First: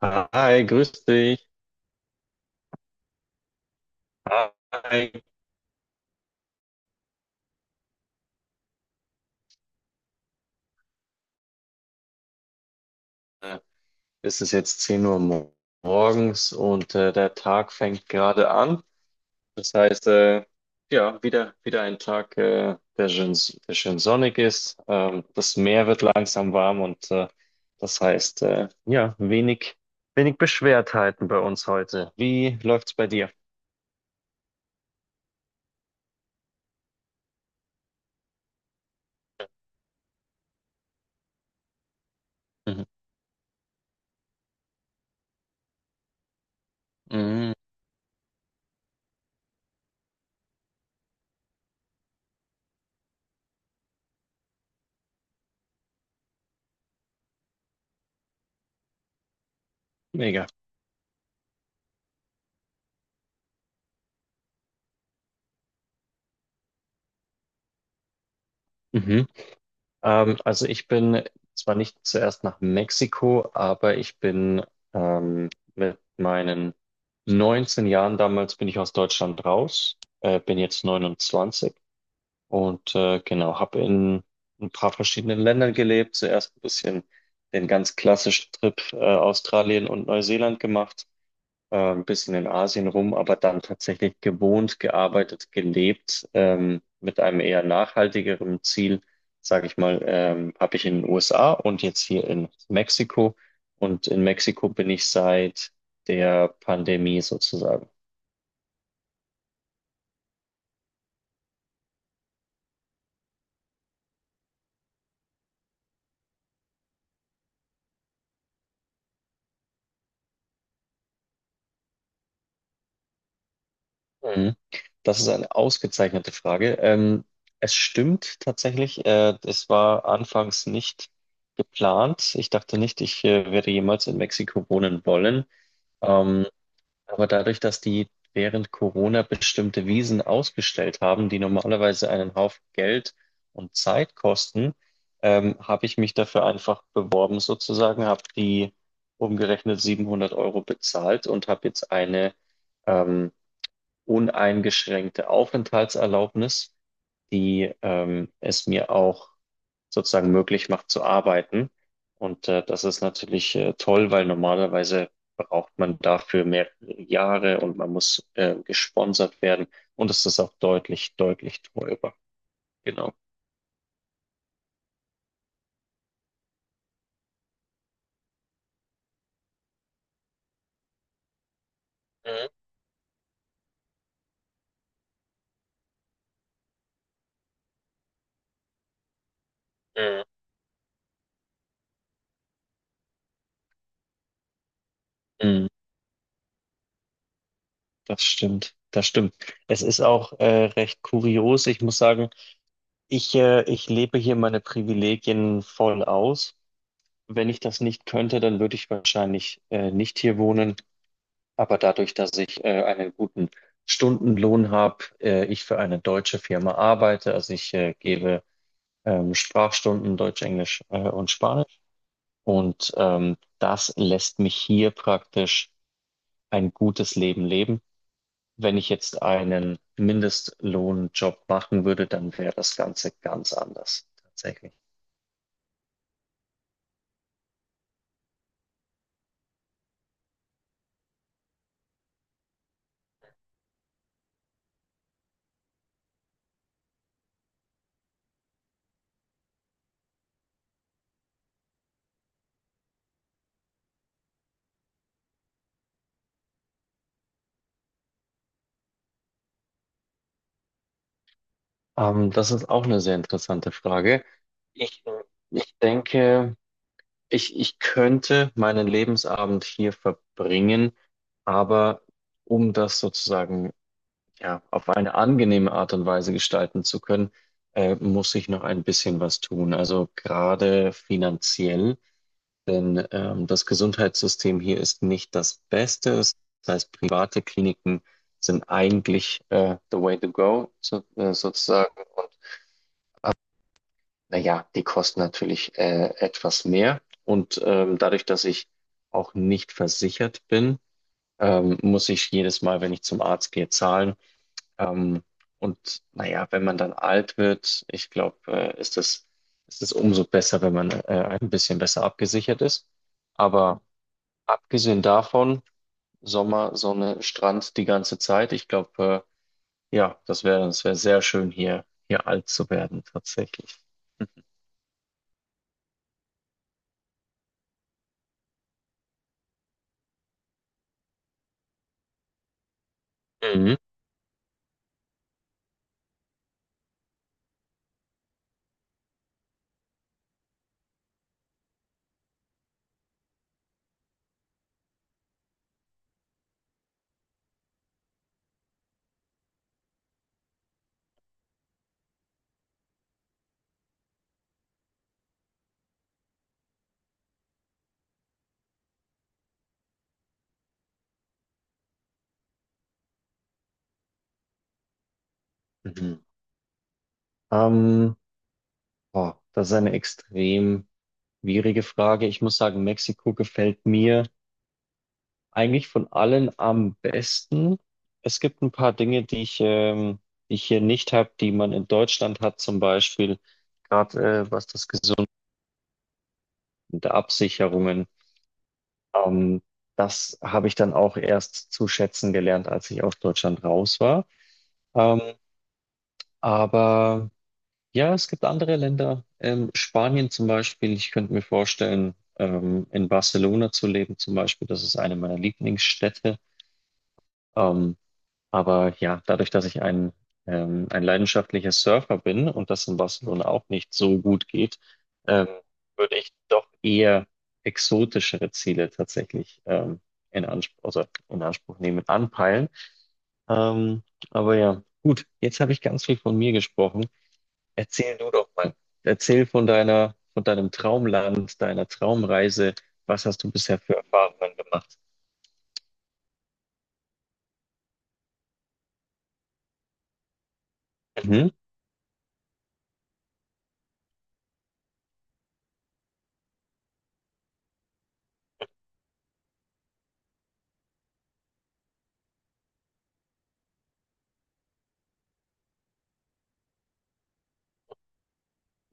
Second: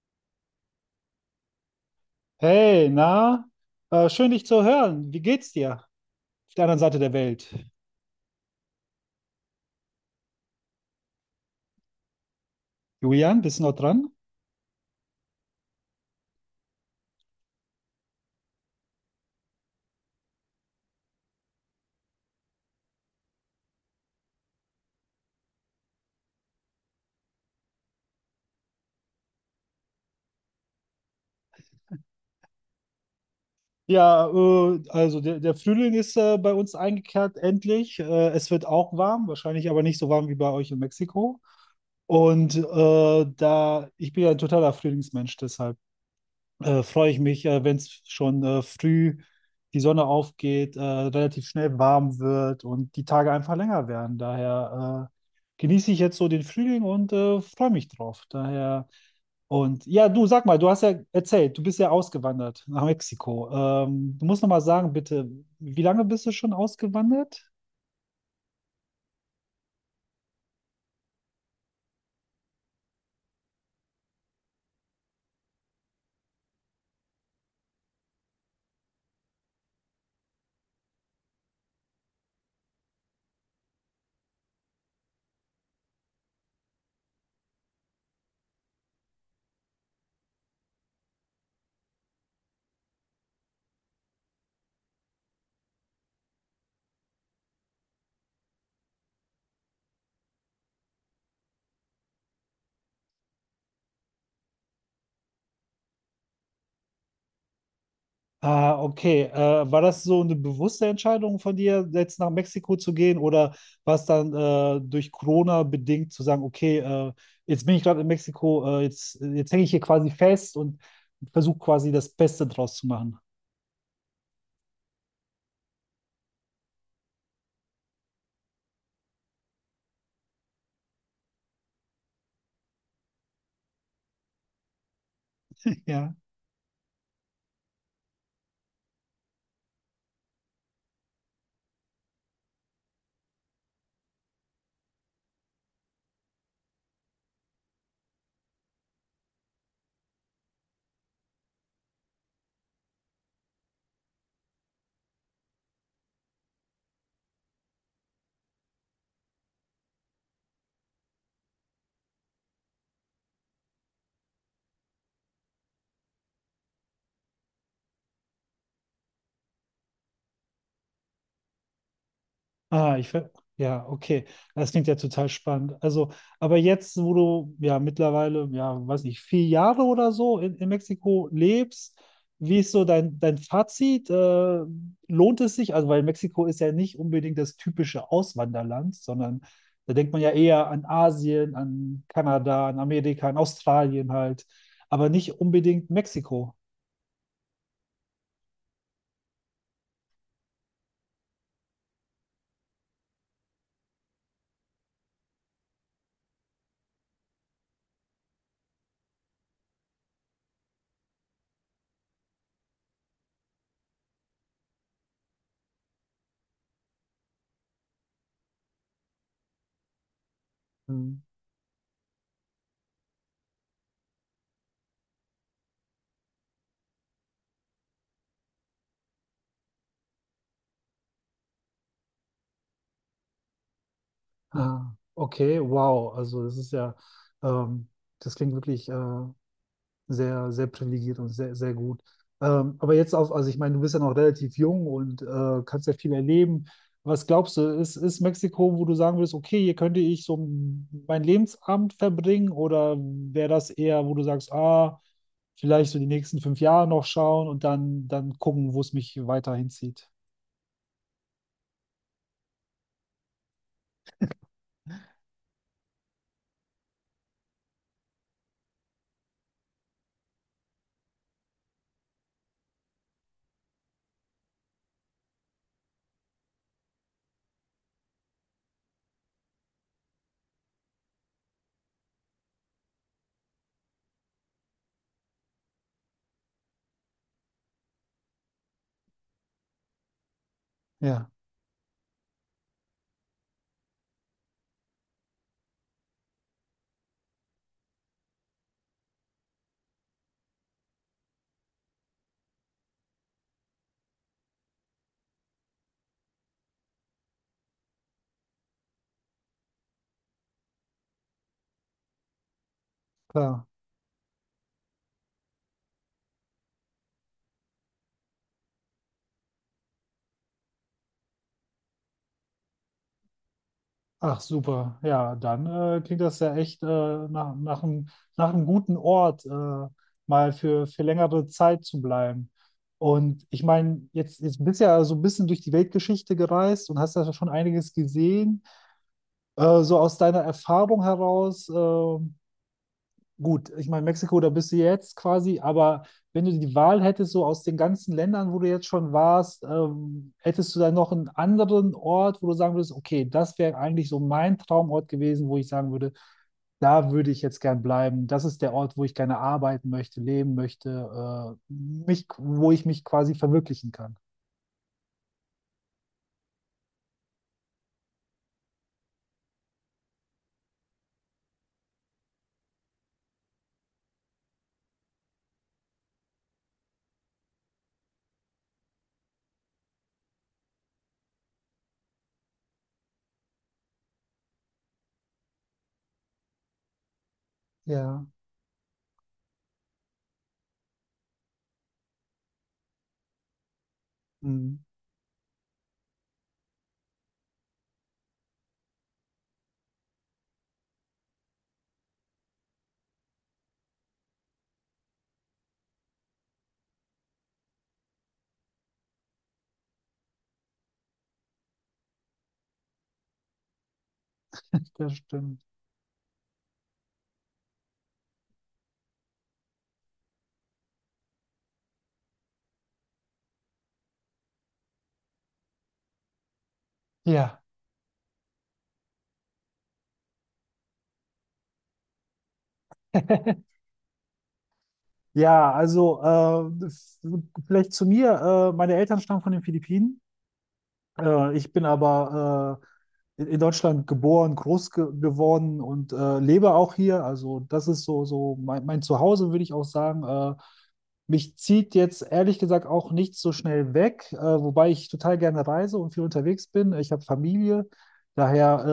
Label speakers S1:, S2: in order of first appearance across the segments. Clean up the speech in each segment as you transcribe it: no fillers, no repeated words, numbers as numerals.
S1: Hi, grüß dich.
S2: Hey, na, schön dich zu
S1: Hi.
S2: hören. Wie geht's dir? Auf der anderen Seite der Welt. Julian,
S1: Äh,
S2: bist du noch dran?
S1: Es ist jetzt 10 Uhr morgens und der Tag fängt gerade an. Das heißt, ja, wieder ein Tag, der schön sonnig ist. Das Meer wird langsam warm und das heißt, ja, wenig Beschwertheiten bei uns heute. Wie läuft's bei dir?
S2: Also der Frühling ist bei uns eingekehrt, endlich. Es wird auch warm, wahrscheinlich aber nicht so warm wie bei euch in Mexiko. Und
S1: Mhm.
S2: ich bin ja ein totaler Frühlingsmensch, deshalb freue ich mich,
S1: Mhm.
S2: wenn es schon früh die Sonne aufgeht, relativ schnell warm wird und die Tage einfach länger werden. Daher genieße ich jetzt so den Frühling und freue mich drauf. Daher und ja, du, sag
S1: Mega.
S2: mal, du hast ja erzählt, du bist ja ausgewandert nach Mexiko. Du musst noch mal sagen, bitte, wie lange bist du schon ausgewandert?
S1: Also ich bin zwar nicht zuerst nach Mexiko, aber ich bin ähm, mit meinen 19 Jahren damals bin ich aus Deutschland raus, bin jetzt 29 und genau, habe in ein paar verschiedenen Ländern gelebt. Zuerst ein bisschen den ganz klassischen Trip, Australien und Neuseeland gemacht, ein bisschen in Asien rum, aber dann tatsächlich gewohnt, gearbeitet, gelebt, mit einem eher nachhaltigeren Ziel, sage ich mal. Habe ich in den USA und jetzt hier in Mexiko. Und in Mexiko bin ich seit der Pandemie sozusagen.
S2: Ah, okay. War das so eine bewusste Entscheidung von dir, jetzt nach Mexiko zu gehen, oder war es dann durch Corona bedingt zu sagen, okay, jetzt bin ich gerade in Mexiko, jetzt hänge ich hier quasi fest und versuche quasi das Beste draus zu machen?
S1: Mhm. Das ist eine ausgezeichnete Frage. Es stimmt tatsächlich, es war anfangs nicht geplant. Ich dachte nicht, ich werde jemals in Mexiko wohnen wollen.
S2: Ja.
S1: Ähm, Aber dadurch, dass die während Corona bestimmte Wiesen ausgestellt haben, die normalerweise einen Haufen Geld und Zeit kosten, habe ich mich dafür einfach beworben sozusagen, habe die umgerechnet 700 Euro bezahlt und habe jetzt eine ähm, uneingeschränkte Aufenthaltserlaubnis, die es mir auch sozusagen möglich macht zu arbeiten. Und das ist natürlich toll, weil normalerweise braucht man dafür mehrere Jahre und man muss gesponsert werden. Und es ist auch deutlich, deutlich teurer.
S2: Ah, ich
S1: Genau.
S2: ver ja, okay. Das klingt ja total spannend. Also, aber jetzt, wo du ja mittlerweile, ja, weiß nicht, 4 Jahre oder so in Mexiko lebst,
S1: Mhm.
S2: wie ist so dein, dein Fazit? Lohnt es sich? Also, weil Mexiko ist ja nicht unbedingt das typische Auswanderland, sondern da denkt man
S1: Mhm.
S2: ja eher an Asien, an Kanada, an Amerika, an Australien halt, aber nicht
S1: Mhm.
S2: unbedingt Mexiko.
S1: Das stimmt. Das stimmt. Es ist auch recht kurios. Ich muss sagen, ich lebe hier meine Privilegien voll aus. Wenn ich das nicht könnte, dann würde ich wahrscheinlich nicht hier wohnen. Aber dadurch, dass ich einen guten Stundenlohn habe, ich für eine deutsche Firma arbeite, also ich gebe Sprachstunden Deutsch, Englisch
S2: Hm.
S1: und Spanisch. Und das lässt mich hier praktisch ein gutes Leben leben. Wenn ich jetzt einen Mindestlohnjob machen würde, dann wäre das Ganze ganz anders, tatsächlich.
S2: Ah, okay, wow. Also, ähm, das klingt wirklich sehr privilegiert und sehr gut. Aber jetzt auf, also ich meine, du bist ja noch relativ jung und kannst ja viel erleben. Was glaubst du, ist Mexiko, wo du sagen würdest, okay, hier könnte ich so meinen Lebensabend verbringen, oder wäre das eher, wo du sagst, ah, vielleicht so die nächsten 5 Jahre noch schauen und dann, dann gucken, wo es mich weiter hinzieht?
S1: Das ist auch eine sehr interessante Frage. Ich, äh, ich denke, ich könnte meinen Lebensabend hier verbringen, aber um das sozusagen ja auf eine angenehme Art und Weise gestalten zu können, muss ich noch ein bisschen was tun. Also gerade finanziell, denn das Gesundheitssystem hier ist nicht das Beste. Das heißt, private Kliniken sind eigentlich, the way to go, so,
S2: Ja,
S1: sozusagen. Naja, die kosten natürlich etwas mehr. Und dadurch, dass ich auch nicht versichert bin, muss ich jedes Mal, wenn ich zum Arzt gehe, zahlen. Ähm, und naja, wenn man dann alt wird, ich glaube, ist es umso besser, wenn man ein bisschen besser abgesichert ist.
S2: klar.
S1: Aber abgesehen davon, Sommer, Sonne, Strand die ganze Zeit, ich glaube, ja, das wäre sehr schön, hier alt zu werden, tatsächlich.
S2: Ach super, ja, dann klingt das ja echt nach, nach einem, nach einem guten Ort, mal für längere Zeit zu bleiben. Und ich
S1: Mhm.
S2: meine, jetzt, jetzt bist du ja so ein bisschen durch die Weltgeschichte gereist und hast ja schon einiges gesehen. So aus deiner Erfahrung heraus, gut, ich meine, Mexiko, da bist du jetzt quasi, aber wenn du die Wahl hättest, so aus den ganzen Ländern, wo du jetzt schon warst, hättest du dann noch einen anderen Ort, wo du sagen würdest, okay, das wäre eigentlich so mein Traumort gewesen, wo ich sagen würde, da würde ich jetzt gern bleiben. Das ist der Ort, wo ich gerne arbeiten möchte, leben möchte, wo ich mich quasi verwirklichen kann.
S1: Mhm. Ähm, oh, das ist eine extrem schwierige Frage. Ich muss sagen, Mexiko gefällt mir eigentlich von allen am besten. Es gibt ein paar Dinge, die ich hier nicht habe, die man in Deutschland hat, zum Beispiel gerade, was das Gesundheit der Absicherungen.
S2: Ja.
S1: Ähm, das habe ich dann auch erst zu schätzen gelernt, als ich aus Deutschland raus war.
S2: Mhm,
S1: Ähm, aber ja, es gibt andere Länder, Spanien zum Beispiel. Ich könnte mir vorstellen, in Barcelona zu leben zum Beispiel. Das ist eine meiner Lieblingsstädte. Ähm, aber ja, dadurch, dass ich ein leidenschaftlicher Surfer bin und das in Barcelona auch nicht so gut geht,
S2: das
S1: ähm,
S2: stimmt.
S1: würde ich doch eher exotischere Ziele tatsächlich in Anspruch, also in Anspruch nehmen, anpeilen. Ähm, aber ja, gut, jetzt habe ich ganz viel von mir gesprochen.
S2: Ja.
S1: Erzähl du doch mal. Erzähl von deinem Traumland, deiner Traumreise. Was hast du bisher für Erfahrungen gemacht?
S2: Ja, also äh, f- Vielleicht zu mir. Meine Eltern stammen von den Philippinen.
S1: Mhm,
S2: Ich bin aber in Deutschland geboren, groß ge geworden und lebe auch hier. Also das ist so, so mein Zuhause, würde ich auch sagen. Mich zieht jetzt ehrlich gesagt auch nicht so schnell weg, wobei ich total gerne reise und viel unterwegs bin. Ich habe Familie.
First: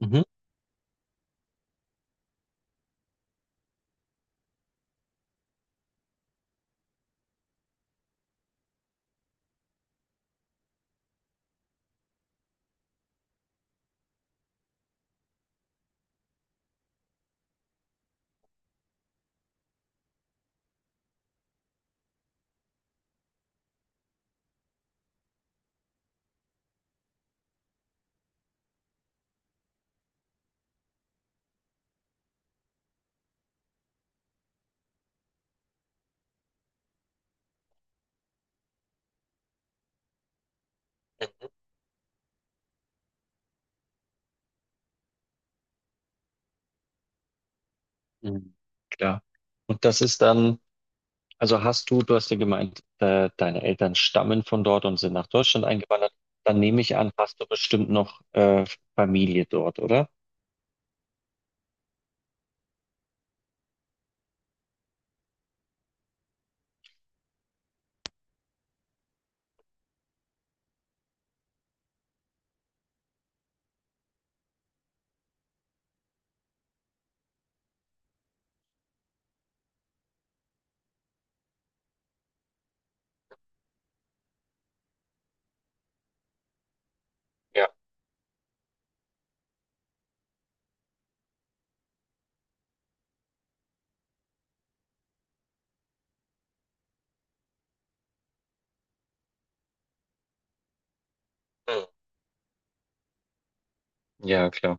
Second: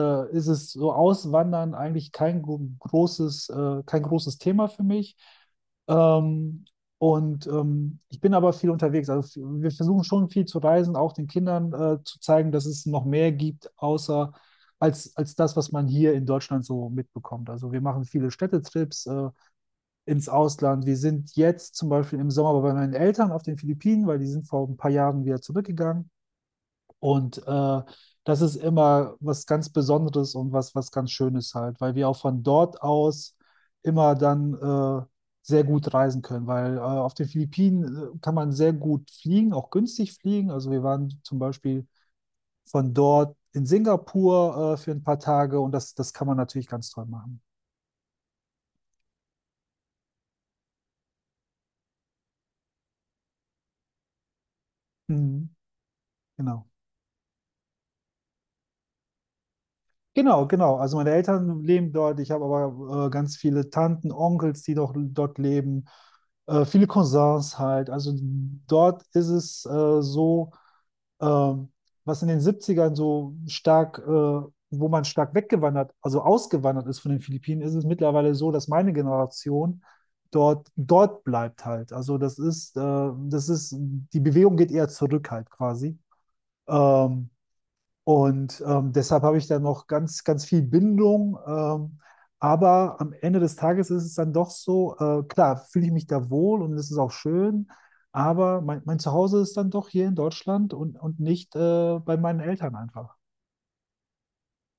S1: mhm,
S2: ist es so Auswandern eigentlich kein großes Thema für mich. Ähm, Ich bin aber viel unterwegs. Wir versuchen schon viel zu reisen, auch den Kindern zu zeigen, dass es noch mehr gibt, außer als das, was man hier in Deutschland so mitbekommt. Also wir machen viele Städtetrips ins Ausland. Wir sind jetzt zum Beispiel im Sommer bei meinen Eltern auf den Philippinen, weil die sind vor ein paar Jahren wieder zurückgegangen. Und das ist immer was ganz Besonderes und was, was ganz Schönes halt, weil wir auch von dort aus immer dann sehr gut reisen können, weil auf den Philippinen kann man sehr gut fliegen, auch günstig fliegen. Also wir waren zum Beispiel von dort in Singapur für ein paar Tage und das, das kann man natürlich ganz toll machen.
S1: mhm. Klar. Und das ist dann, also du hast ja gemeint, deine Eltern stammen von dort und sind nach
S2: Mhm,
S1: Deutschland eingewandert. Dann
S2: genau.
S1: nehme ich an, hast du bestimmt noch Familie dort, oder?
S2: Genau, genau. Also meine Eltern leben dort. Ich habe aber ganz viele Tanten, Onkels, die doch dort leben. Viele Cousins halt. Also dort ist es so, ähm, was in den Siebzigern so stark, wo man stark weggewandert, also ausgewandert ist von den Philippinen, ist es mittlerweile so, dass meine Generation dort, dort bleibt halt. Also das ist, die Bewegung geht eher zurück halt quasi. Ähm,
S1: Ja.
S2: Deshalb habe ich da noch ganz, ganz viel Bindung. Aber am Ende des Tages ist es dann doch so, klar, fühle ich mich da wohl und es ist auch schön, aber mein Zuhause ist dann doch hier in Deutschland und nicht
S1: Mhm.
S2: bei meinen Eltern einfach.
S1: Ja, klar,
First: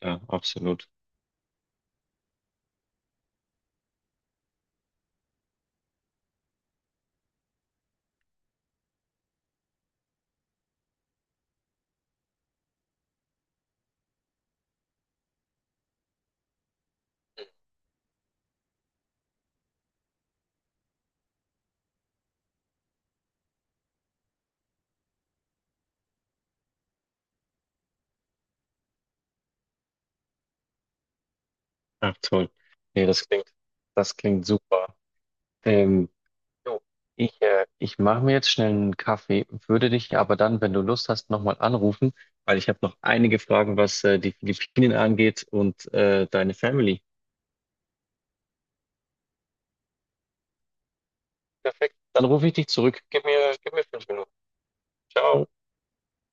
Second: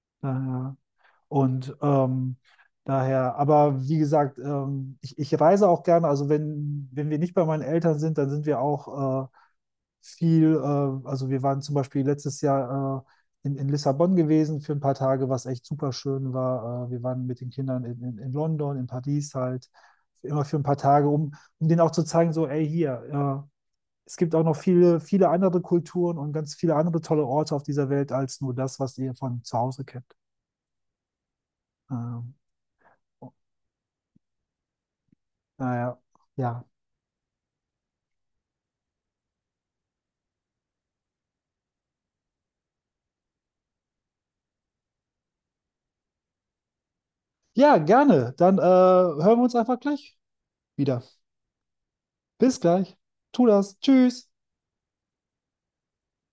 S1: klar,
S2: Daher.
S1: absolut.
S2: Und ähm, aber wie gesagt, ich, ich reise auch gerne. Also wenn, wenn wir nicht bei meinen Eltern sind, dann sind wir auch also wir waren zum Beispiel letztes Jahr in Lissabon gewesen für ein paar Tage, was echt super schön war. Wir waren mit den Kindern in London, in Paris halt, immer für ein paar Tage, um, um denen auch zu zeigen, so, ey, hier, es gibt auch noch viele, viele andere Kulturen und ganz viele andere tolle Orte auf dieser Welt als nur das, was ihr von zu Hause kennt.
S1: Ach,
S2: Ähm,
S1: toll. Nee, das klingt, super.
S2: naja,
S1: Ähm,
S2: ja.
S1: Jo. Ich mache mir jetzt schnell einen Kaffee, würde dich aber dann, wenn du Lust hast, nochmal anrufen, weil ich habe noch einige Fragen, was die Philippinen angeht und deine Family.
S2: Ja, gerne. Dann hören wir uns einfach gleich wieder.
S1: Perfekt. Dann rufe ich
S2: Bis
S1: dich
S2: gleich.
S1: zurück. Gib
S2: Tu
S1: mir, gib
S2: das.
S1: mir fünf
S2: Tschüss.
S1: Minuten. Ciao.